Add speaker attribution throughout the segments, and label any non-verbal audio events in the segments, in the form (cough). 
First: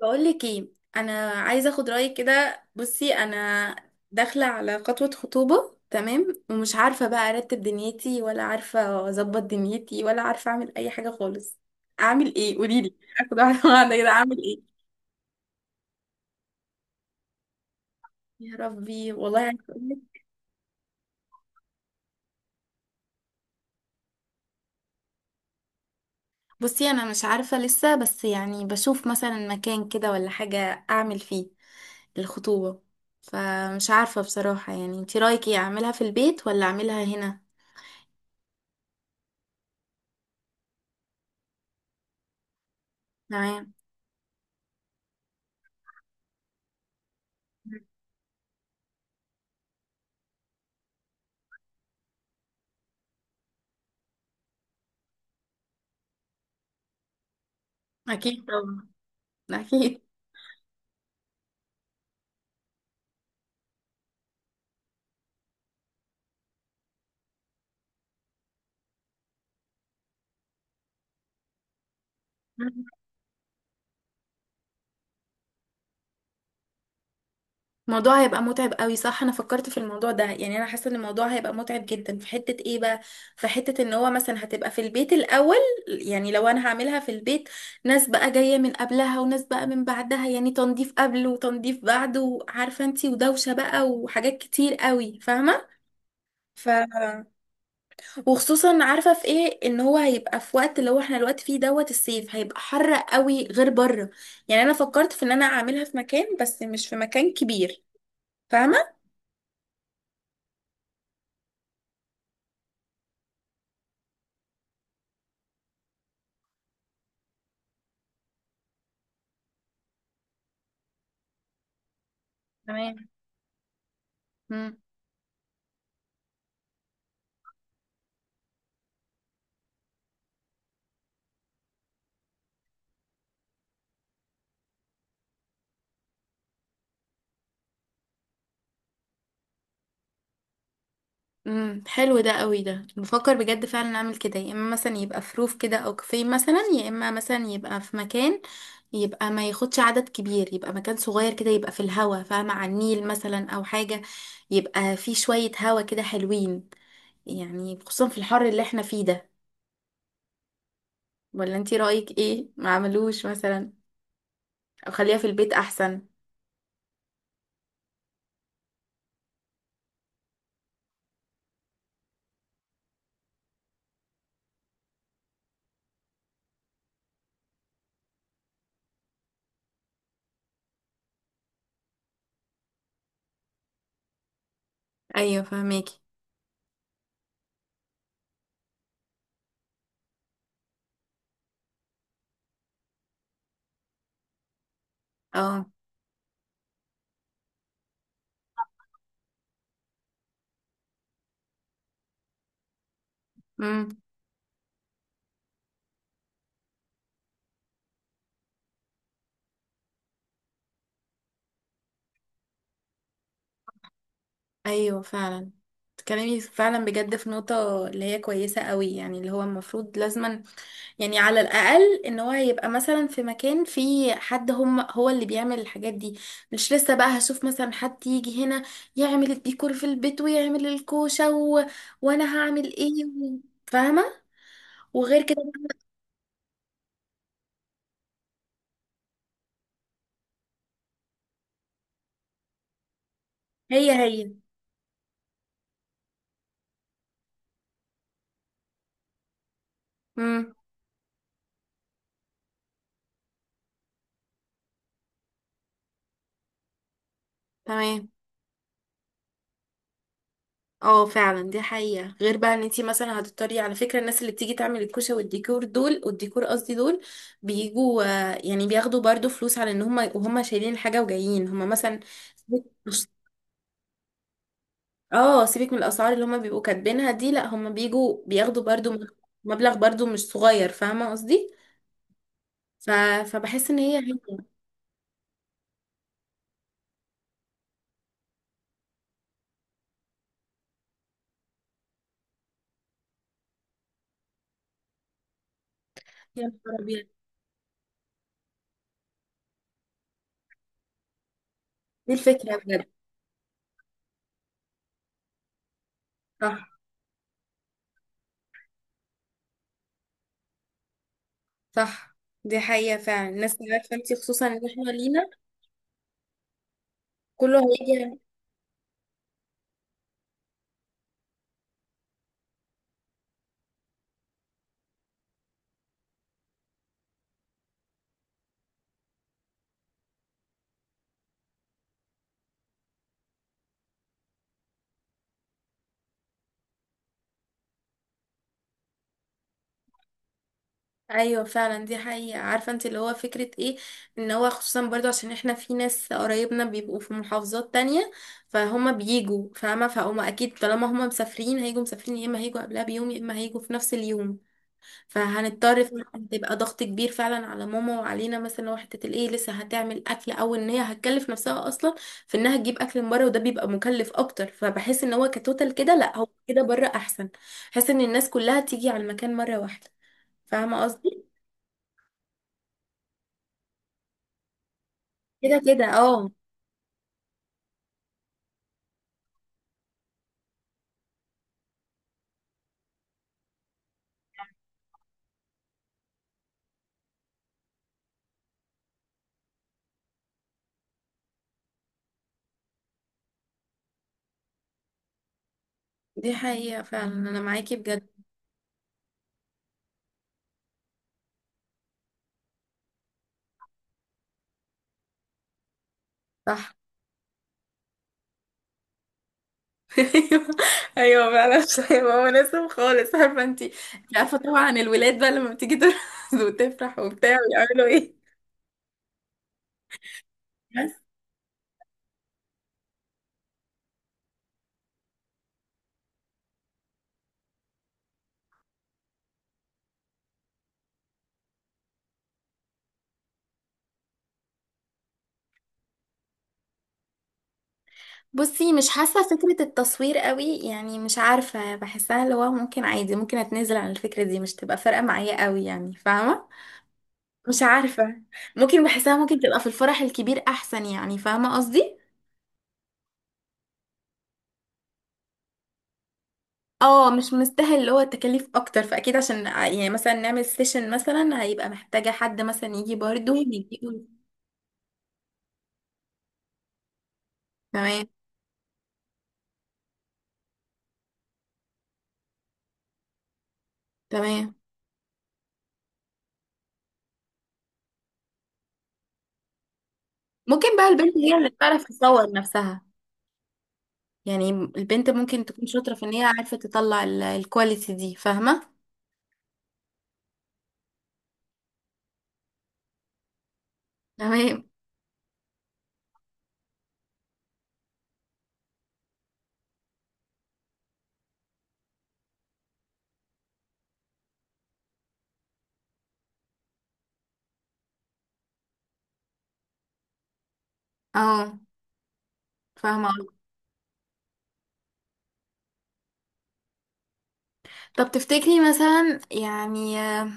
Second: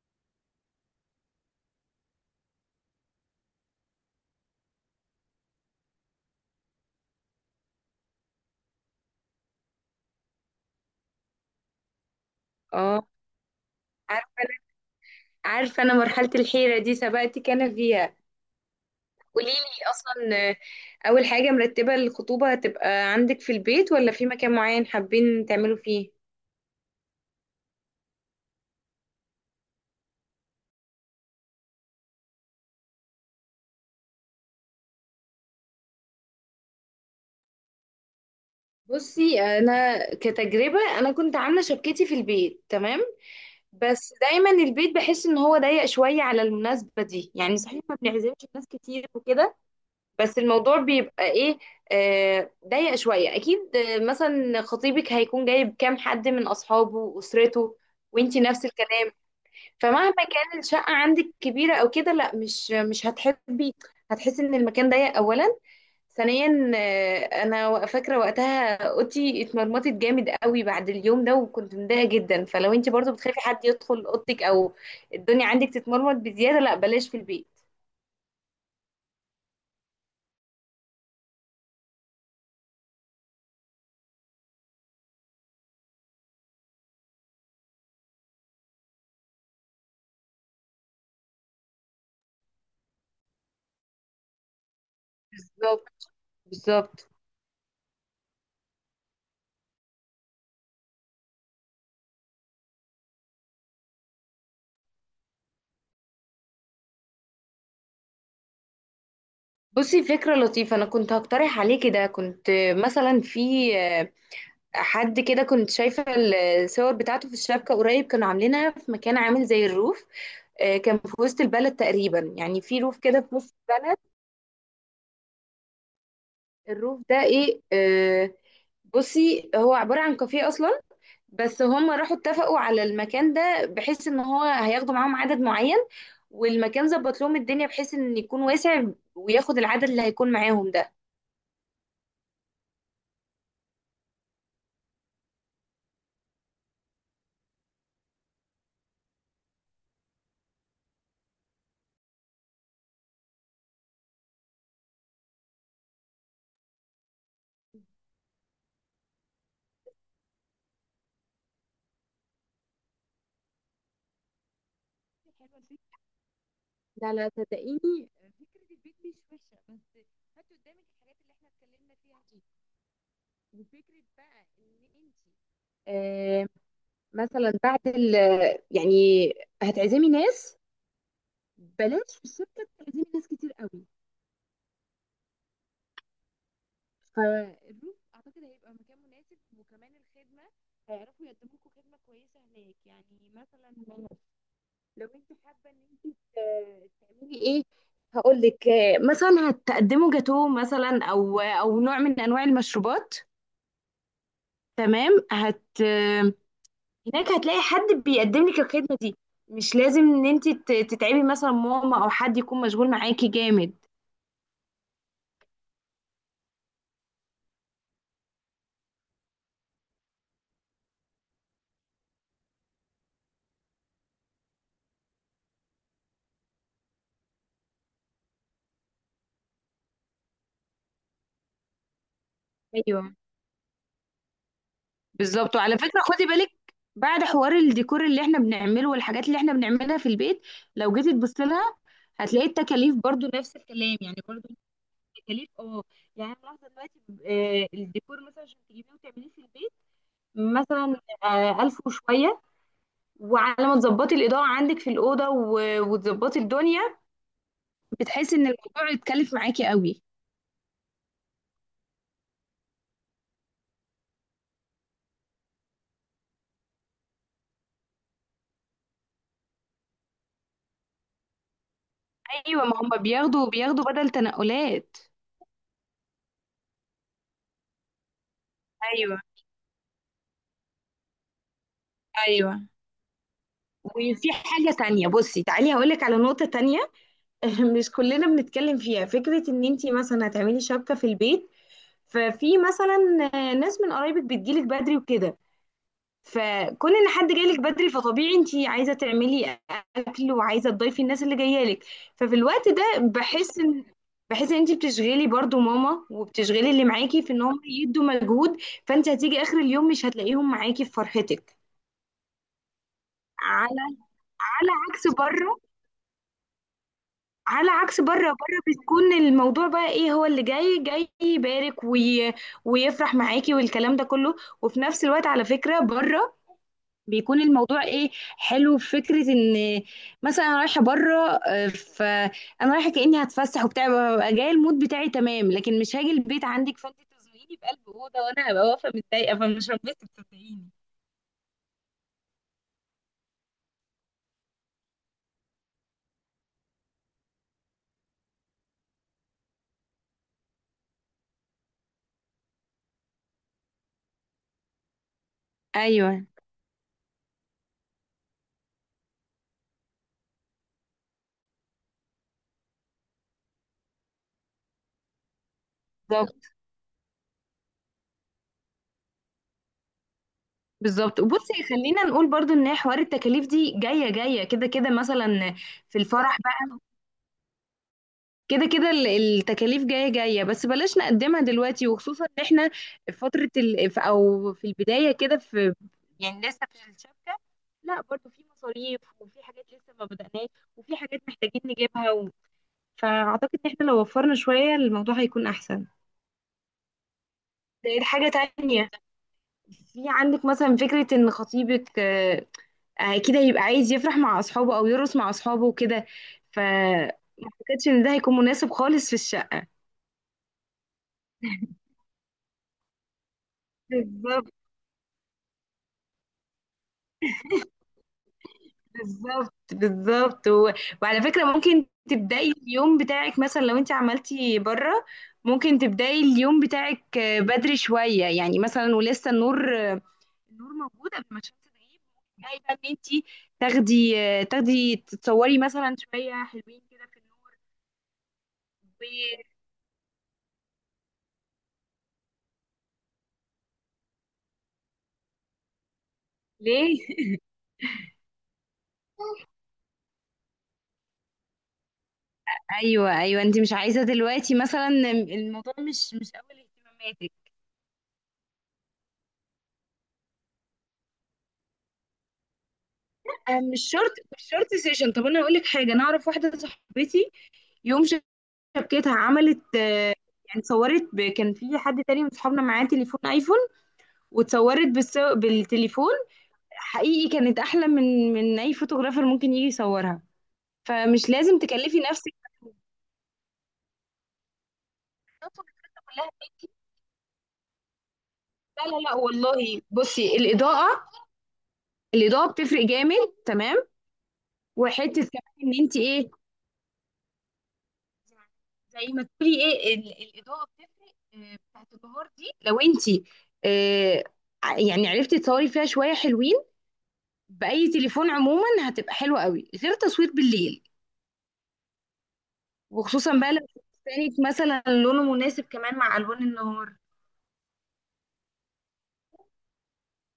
Speaker 1: بقول لك ايه، انا عايزه اخد رايك كده. بصي، انا داخله على خطوبه، تمام، ومش عارفه بقى ارتب دنيتي، ولا عارفه اظبط دنيتي، ولا عارفه اعمل اي حاجه خالص. اعمل ايه؟ قولي لي.
Speaker 2: اه.
Speaker 1: اخد واحده واحده كده،
Speaker 2: عارفه
Speaker 1: اعمل
Speaker 2: انا
Speaker 1: ايه؟
Speaker 2: عارفه انا مرحله الحيره دي سبقتك انا فيها.
Speaker 1: يا ربي، والله
Speaker 2: قولي
Speaker 1: عايزه اقول
Speaker 2: لي
Speaker 1: لك.
Speaker 2: اصلا. اول حاجه، مرتبه الخطوبه هتبقى عندك في البيت ولا في مكان معين حابين تعملوا فيه؟
Speaker 1: بصي، انا مش عارفه لسه، بس يعني بشوف مثلا مكان كده ولا حاجه اعمل فيه الخطوبه. فمش عارفه بصراحه، يعني انتي رايك ايه؟ اعملها في البيت ولا اعملها هنا؟
Speaker 2: بصي، انا كتجربه انا كنت عامله شبكتي في البيت، تمام.
Speaker 1: تمام.
Speaker 2: بس دايما البيت بحس ان هو ضيق شويه على المناسبه دي، يعني صحيح ما بنعزمش ناس كتير وكده، بس الموضوع بيبقى ايه؟ ضيق شوية اكيد. مثلا خطيبك هيكون جايب كام حد من اصحابه واسرته، وانتي
Speaker 1: اكيد
Speaker 2: نفس
Speaker 1: طبعا.
Speaker 2: الكلام.
Speaker 1: اكيد.
Speaker 2: فمهما كان الشقة عندك كبيرة او كده، لا، مش هتحبي، هتحسي ان المكان ضيق اولا. ثانيا، انا فاكرة وقتها اوضتي اتمرمطت جامد قوي بعد اليوم ده، وكنت متضايقة جدا. فلو انتي برضو بتخافي حد يدخل اوضتك او الدنيا عندك تتمرمط بزيادة، لا بلاش في البيت.
Speaker 1: الموضوع هيبقى متعب قوي، صح، انا فكرت في الموضوع ده، يعني انا حاسه ان الموضوع هيبقى متعب جدا. في حته ايه بقى؟ في حته ان هو مثلا هتبقى في البيت الاول، يعني لو انا هعملها في البيت، ناس بقى جايه من قبلها وناس بقى من بعدها، يعني تنظيف قبل وتنظيف بعد، وعارفه انتي ودوشه بقى وحاجات كتير قوي، فاهمه.
Speaker 2: بالظبط،
Speaker 1: ف
Speaker 2: بالظبط.
Speaker 1: وخصوصا عارفه في ايه، ان هو هيبقى في وقت اللي هو احنا الوقت فيه دوت الصيف، هيبقى حر قوي غير بره. يعني انا فكرت في ان انا اعملها في مكان، بس مش في مكان كبير. فاهمة؟
Speaker 2: بصي، فكرة لطيفة، أنا كنت هقترح عليه كده، كنت مثلا في حد كده، كنت شايفة الصور بتاعته في الشبكة قريب، كانوا عاملينها في مكان عامل زي الروف. كان في وسط البلد تقريبا، يعني في
Speaker 1: تمام.
Speaker 2: روف كده في نص البلد.
Speaker 1: مم.
Speaker 2: الروف ده إيه؟ بصي، هو عبارة عن كافيه أصلا، بس هم راحوا اتفقوا على المكان ده بحيث إن هو هياخدوا معاهم عدد معين، والمكان ظبط لهم الدنيا بحيث إن يكون واسع وياخد العدد اللي هيكون معاهم.
Speaker 1: حلو ده قوي، ده بفكر بجد فعلا اعمل كده، يا اما مثلا يبقى في روف كده او كافيه مثلا، يا اما مثلا يبقى في مكان يبقى ما ياخدش عدد كبير، يبقى مكان صغير كده، يبقى في الهوا، فاهمة، على النيل مثلا او حاجة، يبقى في شوية هوا كده حلوين، يعني خصوصا في الحر اللي احنا فيه ده. ولا انتي رأيك ايه؟ ما عملوش مثلا او خليها في البيت
Speaker 2: ده،
Speaker 1: احسن؟
Speaker 2: لا لا، صدقيني، فكرة البيت مش وحشة، بس هاتي قدامك الحاجات اللي احنا اتكلمنا فيها دي. وفكرة بقى ان انتي، آه، مثلا بعد يعني هتعزمي ناس، بلاش في الشركة تعزمي ناس كتير قوي.
Speaker 1: ايوه، فهماكي.
Speaker 2: الروف اعتقد هيبقى مكان مناسب، وكمان الخدمة هيعرفوا يقدموا لكم خدمة كويسة هناك. يعني مثلا لو انت
Speaker 1: اه.
Speaker 2: حابه ان انت تعملي ايه، هقول لك. مثلا هتقدموا جاتوه مثلا او نوع من انواع المشروبات. تمام. هت آه، هناك هتلاقي حد بيقدم لك الخدمه دي، مش لازم ان انت تتعبي مثلا ماما او حد يكون مشغول معاكي جامد.
Speaker 1: ايوه فعلا، تكلمي فعلا بجد في نقطة اللي هي كويسة قوي، يعني اللي هو المفروض لازما، يعني على الأقل ان هو يبقى مثلا في مكان فيه حد هم هو اللي بيعمل الحاجات دي. مش لسه بقى هشوف مثلا حد يجي هنا يعمل الديكور في البيت ويعمل الكوشة و... وانا هعمل
Speaker 2: ايوه،
Speaker 1: ايه فاهمة. وغير كده
Speaker 2: بالظبط، وعلى فكره خدي بالك، بعد حوار الديكور اللي احنا بنعمله والحاجات اللي احنا بنعملها في البيت، لو جيتي تبصي لها، هتلاقي التكاليف برضو نفس
Speaker 1: هي
Speaker 2: الكلام، يعني
Speaker 1: هي
Speaker 2: برضو تكاليف. اه، يعني انا ملاحظه دلوقتي، الديكور مثلا عشان تجيبيه وتعمليه في البيت،
Speaker 1: امم
Speaker 2: مثلا ألف وشويه، وعلى ما تظبطي الاضاءه عندك في الاوضه و- وتظبطي الدنيا،
Speaker 1: تمام.
Speaker 2: بتحسي ان الموضوع يتكلف معاكي قوي.
Speaker 1: اه فعلا، دي حقيقة، غير بقى ان انتي مثلا هتضطري، على فكرة، الناس اللي بتيجي تعمل الكوشة والديكور دول، والديكور قصدي دول بيجوا، يعني بياخدوا برضو فلوس على ان هم، وهم شايلين الحاجة وجايين هم مثلا.
Speaker 2: ايوه، ما
Speaker 1: سيبك-
Speaker 2: هم بياخدوا بدل تنقلات.
Speaker 1: اه، سيبك من الاسعار اللي هم بيبقوا كاتبينها دي، لا هم بيجوا بياخدوا برضو
Speaker 2: ايوه،
Speaker 1: مبلغ برضو مش صغير، فاهمة قصدي.
Speaker 2: ايوه.
Speaker 1: ف... فبحس ان هي.
Speaker 2: وفي حاجة تانية، بصي تعالي هقولك على نقطة تانية. (laughs) مش كلنا بنتكلم فيها، فكرة ان انتي مثلا هتعملي شبكة في البيت، ففي مثلا ناس من قرايبك بتجيلك بدري وكده.
Speaker 1: يا نهار
Speaker 2: فكون
Speaker 1: أبيض.
Speaker 2: ان حد جايلك بدري، فطبيعي انت عايزه تعملي اكل وعايزه تضيفي الناس اللي جايه لك.
Speaker 1: دي
Speaker 2: ففي
Speaker 1: الفكرة
Speaker 2: الوقت ده
Speaker 1: بجد.
Speaker 2: بحس ان انت بتشغلي برضو ماما
Speaker 1: صح.
Speaker 2: وبتشغلي اللي معاكي في ان هم يدوا مجهود، فانت هتيجي اخر اليوم مش هتلاقيهم معاكي في فرحتك.
Speaker 1: صح، دي حقيقة فعلا، الناس
Speaker 2: على
Speaker 1: عارفة انتي، خصوصا ان
Speaker 2: على
Speaker 1: احنا
Speaker 2: عكس
Speaker 1: لينا
Speaker 2: بره.
Speaker 1: كله
Speaker 2: على عكس بره،
Speaker 1: هيجي.
Speaker 2: بره بتكون الموضوع بقى ايه، هو اللي جاي جاي يبارك وي... ويفرح معاكي والكلام ده كله. وفي نفس الوقت، على فكرة، بره بيكون الموضوع ايه، حلو في فكره ان مثلا انا رايحه بره. فانا رايحه كاني هتفسح وبتاع، ببقى جايه المود بتاعي تمام، لكن مش هاجي البيت عندك فانت تزنقيني بقلب اوضه وانا هبقى واقفه متضايقه فمش هنبسط، صدقيني.
Speaker 1: ايوه فعلا، دي حقيقة، عارفة انت اللي هو فكرة ايه، ان هو خصوصا برضو عشان احنا في ناس قرايبنا بيبقوا في محافظات تانية، فهما بيجوا، فاهمة، فهما اكيد طالما هما مسافرين هيجوا مسافرين، يا اما هيجوا قبلها بيوم، يا اما هيجوا في نفس اليوم. فهنضطر
Speaker 2: ايوه،
Speaker 1: فعلاً تبقى ضغط كبير فعلا على ماما وعلينا، مثلا لو حتة الايه لسه هتعمل اكل، او ان هي هتكلف نفسها اصلا في انها تجيب اكل من بره، وده بيبقى مكلف اكتر. فبحس ان هو كتوتال كده، لا، هو
Speaker 2: بالظبط،
Speaker 1: كده بره احسن. بحس ان الناس كلها تيجي على المكان مرة واحدة، فاهمة
Speaker 2: بالظبط.
Speaker 1: قصدي.
Speaker 2: وبصي، خلينا نقول برضو ان هي حوار التكاليف دي جايه جايه كده كده، مثلا
Speaker 1: كده كده
Speaker 2: في
Speaker 1: اه.
Speaker 2: الفرح، كده كده التكاليف جاية جاية، بس بلاش نقدمها دلوقتي، وخصوصا ان احنا في فترة او في البداية كده، في يعني لسه في الشبكة، لا برضو في مصاريف وفي حاجات لسه ما بدأناش وفي حاجات محتاجين نجيبها فأعتقد ان احنا لو وفرنا شوية الموضوع هيكون أحسن.
Speaker 1: دي حقيقة فعلا، انا معاكي
Speaker 2: زائد
Speaker 1: بجد.
Speaker 2: حاجة تانية، في عندك مثلا فكرة ان خطيبك كده يبقى عايز يفرح مع أصحابه أو يرقص مع أصحابه وكده. ف،
Speaker 1: صح.
Speaker 2: ما اعتقدش ان ده هيكون مناسب خالص في الشقة.
Speaker 1: (laughs) ايوه. ايوه فعلا (laughs) مش هيبقى مناسب خالص عارفه انت. عارفه
Speaker 2: بالظبط،
Speaker 1: طبعا الولاد بقى لما بتيجي ترقص (laughs) وتفرح وبتاع ويعملوا ايه.
Speaker 2: بالظبط، بالظبط.
Speaker 1: بس.
Speaker 2: وعلى فكرة ممكن تبدأي اليوم بتاعك مثلا لو انت عملتي بره، ممكن تبدأي اليوم بتاعك بدري شوية، يعني مثلا ولسه النور، النور موجود قبل ما الشمس تغيب. تبدأي بقى ان انت تاخدي تتصوري مثلا شوية حلوين كده في النور.
Speaker 1: بصي، مش حاسة
Speaker 2: و-
Speaker 1: فكرة التصوير قوي، يعني مش عارفة، بحسها اللي هو ممكن عادي، ممكن اتنازل عن الفكرة دي، مش تبقى فارقة معايا قوي، يعني فاهمة.
Speaker 2: ليه؟
Speaker 1: مش عارفة، ممكن بحسها ممكن تبقى في الفرح الكبير احسن، يعني فاهمة قصدي.
Speaker 2: ايوه، ايوه، انت مش عايزة دلوقتي، مثلا الموضوع مش اول
Speaker 1: اه مش
Speaker 2: اهتماماتك.
Speaker 1: مستاهل، اللي هو التكاليف اكتر، فاكيد عشان يعني مثلا نعمل سيشن مثلا، هيبقى محتاجة حد مثلا يجي برضه
Speaker 2: مش
Speaker 1: يجيبه.
Speaker 2: شرط مش شرط سيشن. طب انا اقول لك حاجة، انا اعرف واحدة صاحبتي، يوم
Speaker 1: تمام.
Speaker 2: شبكتها عملت، يعني اتصورت كان في حد تاني من صحابنا معاه تليفون ايفون،
Speaker 1: تمام.
Speaker 2: واتصورت بالتليفون. حقيقي كانت احلى من اي فوتوغرافر ممكن يجي يصورها.
Speaker 1: ممكن بقى البنت
Speaker 2: فمش
Speaker 1: هي اللي
Speaker 2: لازم
Speaker 1: تعرف
Speaker 2: تكلفي
Speaker 1: تصور
Speaker 2: نفسك
Speaker 1: نفسها، يعني البنت ممكن
Speaker 2: الخطوة
Speaker 1: تكون شاطرة في ان هي
Speaker 2: كلها.
Speaker 1: عارفة تطلع الكواليتي دي، فاهمة.
Speaker 2: لا لا لا، والله، بصي الاضاءه بتفرق جامد، تمام.
Speaker 1: تمام.
Speaker 2: وحته كمان ان انت ايه، زي ما تقولي ايه الاضاءه بتفرق، بتاعت النهار دي، لو انت آه، يعني عرفتي تصوري فيها شويه حلوين باي تليفون عموما هتبقى حلوه قوي، غير تصوير بالليل.
Speaker 1: اه فاهمة.
Speaker 2: وخصوصا بقى لو كانت مثلا لونه مناسب كمان مع الوان النهار.
Speaker 1: طب تفتكري مثلا، يعني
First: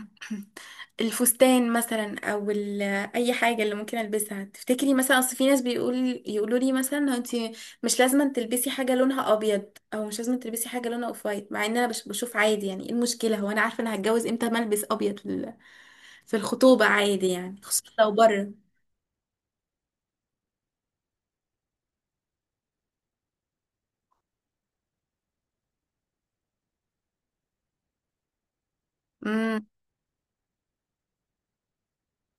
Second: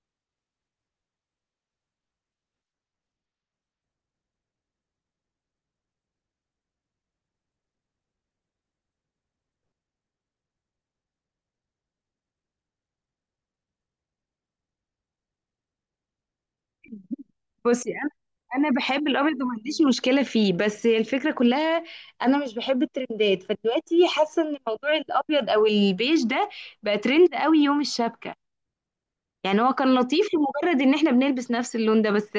Speaker 1: (clears throat) الفستان مثلا او اي حاجه اللي ممكن البسها، تفتكري مثلا؟ اصل في ناس بيقول، يقولوا لي مثلا انت مش لازم تلبسي حاجه لونها ابيض، او مش لازم تلبسي حاجه لونها اوف وايت، مع ان انا بشوف عادي، يعني ايه المشكله؟ هو انا عارفه انا هتجوز امتى ما البس ابيض في في الخطوبه، عادي يعني، خصوصا
Speaker 2: بصي، انا
Speaker 1: لو بره.
Speaker 2: انا بحب الابيض وما عنديش مشكله فيه، بس هي الفكره كلها، انا مش بحب الترندات. فدلوقتي حاسه ان موضوع الابيض او البيج ده بقى ترند قوي يوم الشبكه. يعني هو كان لطيف لمجرد ان احنا بنلبس نفس اللون ده، بس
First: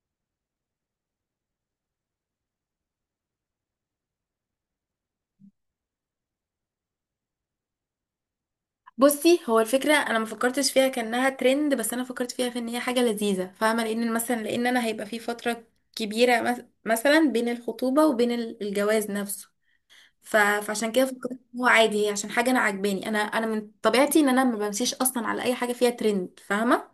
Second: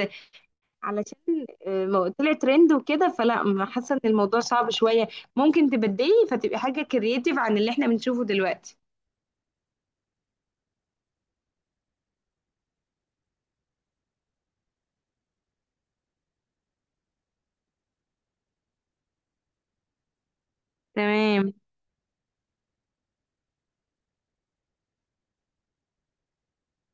Speaker 2: علشان طلع ترند وكده، فلا، ما حاسه ان الموضوع صعب شويه. ممكن تبدلي فتبقي حاجه كرييتيف عن اللي احنا بنشوفه دلوقتي.
Speaker 1: بصي، هو الفكرة انا ما فكرتش فيها كأنها ترند، بس انا فكرت فيها في ان هي حاجة لذيذة، فاهمة، لان مثلا، لان انا هيبقى في فترة كبيرة، مثلا بين الخطوبة وبين الجواز نفسه. فعشان كده فكرت
Speaker 2: تمام.
Speaker 1: إن هو عادي، هي عشان حاجة انا عاجباني. انا انا من طبيعتي ان انا ما بمشيش اصلا على اي حاجة فيها ترند، فاهمة،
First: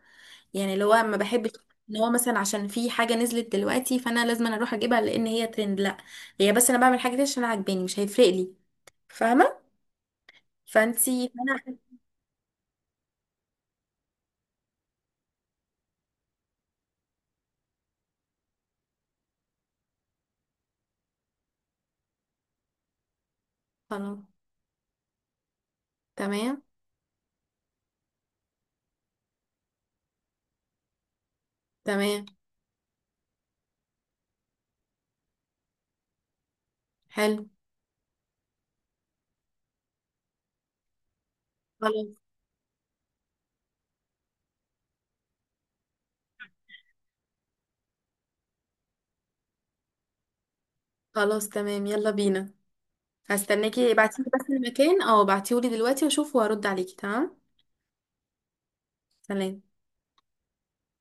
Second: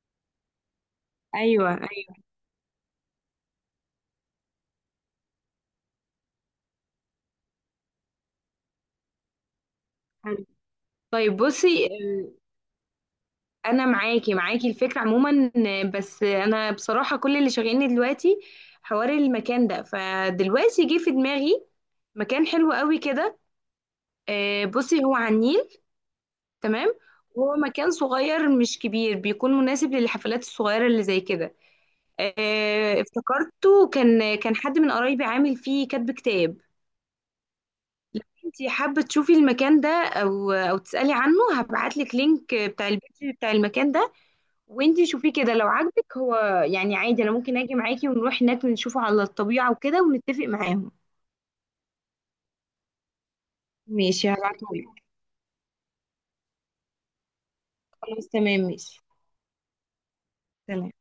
Speaker 1: يعني اللي هو ما بحبش
Speaker 2: ايوه،
Speaker 1: ان هو
Speaker 2: ايوه،
Speaker 1: مثلا عشان في حاجة نزلت دلوقتي فانا لازم أنا اروح اجيبها لان هي ترند، لا، هي بس انا بعمل حاجة دي عشان أنا عاجباني، مش هيفرق لي، فاهمة.
Speaker 2: حلو. طيب
Speaker 1: فانا
Speaker 2: بصي، انا معاكي الفكره عموما، بس انا بصراحه كل اللي شاغلني دلوقتي حوار المكان ده. فدلوقتي جه في دماغي مكان حلو قوي كده.
Speaker 1: خلاص.
Speaker 2: بصي هو على النيل،
Speaker 1: تمام.
Speaker 2: تمام. هو مكان صغير مش كبير، بيكون مناسب للحفلات الصغيره اللي زي كده.
Speaker 1: تمام.
Speaker 2: افتكرته، كان حد من قرايبي عامل فيه كاتب كتاب.
Speaker 1: حلو.
Speaker 2: انتي حابة تشوفي المكان ده او تسألي عنه؟ هبعت لك
Speaker 1: خلاص.
Speaker 2: لينك بتاع البيج بتاع المكان ده، وانتي شوفيه كده لو عاجبك هو. يعني عادي انا ممكن اجي معاكي ونروح هناك ونشوفه على الطبيعة وكده ونتفق معاهم.
Speaker 1: خلاص تمام، يلا بينا. هستناكي،
Speaker 2: ماشي،
Speaker 1: ابعتيلي بس
Speaker 2: هبعته
Speaker 1: المكان،
Speaker 2: لك.
Speaker 1: اه ابعتيهولي دلوقتي واشوف وارد عليكي، تمام.
Speaker 2: خلاص، تمام، ماشي.
Speaker 1: سلام.
Speaker 2: سلام.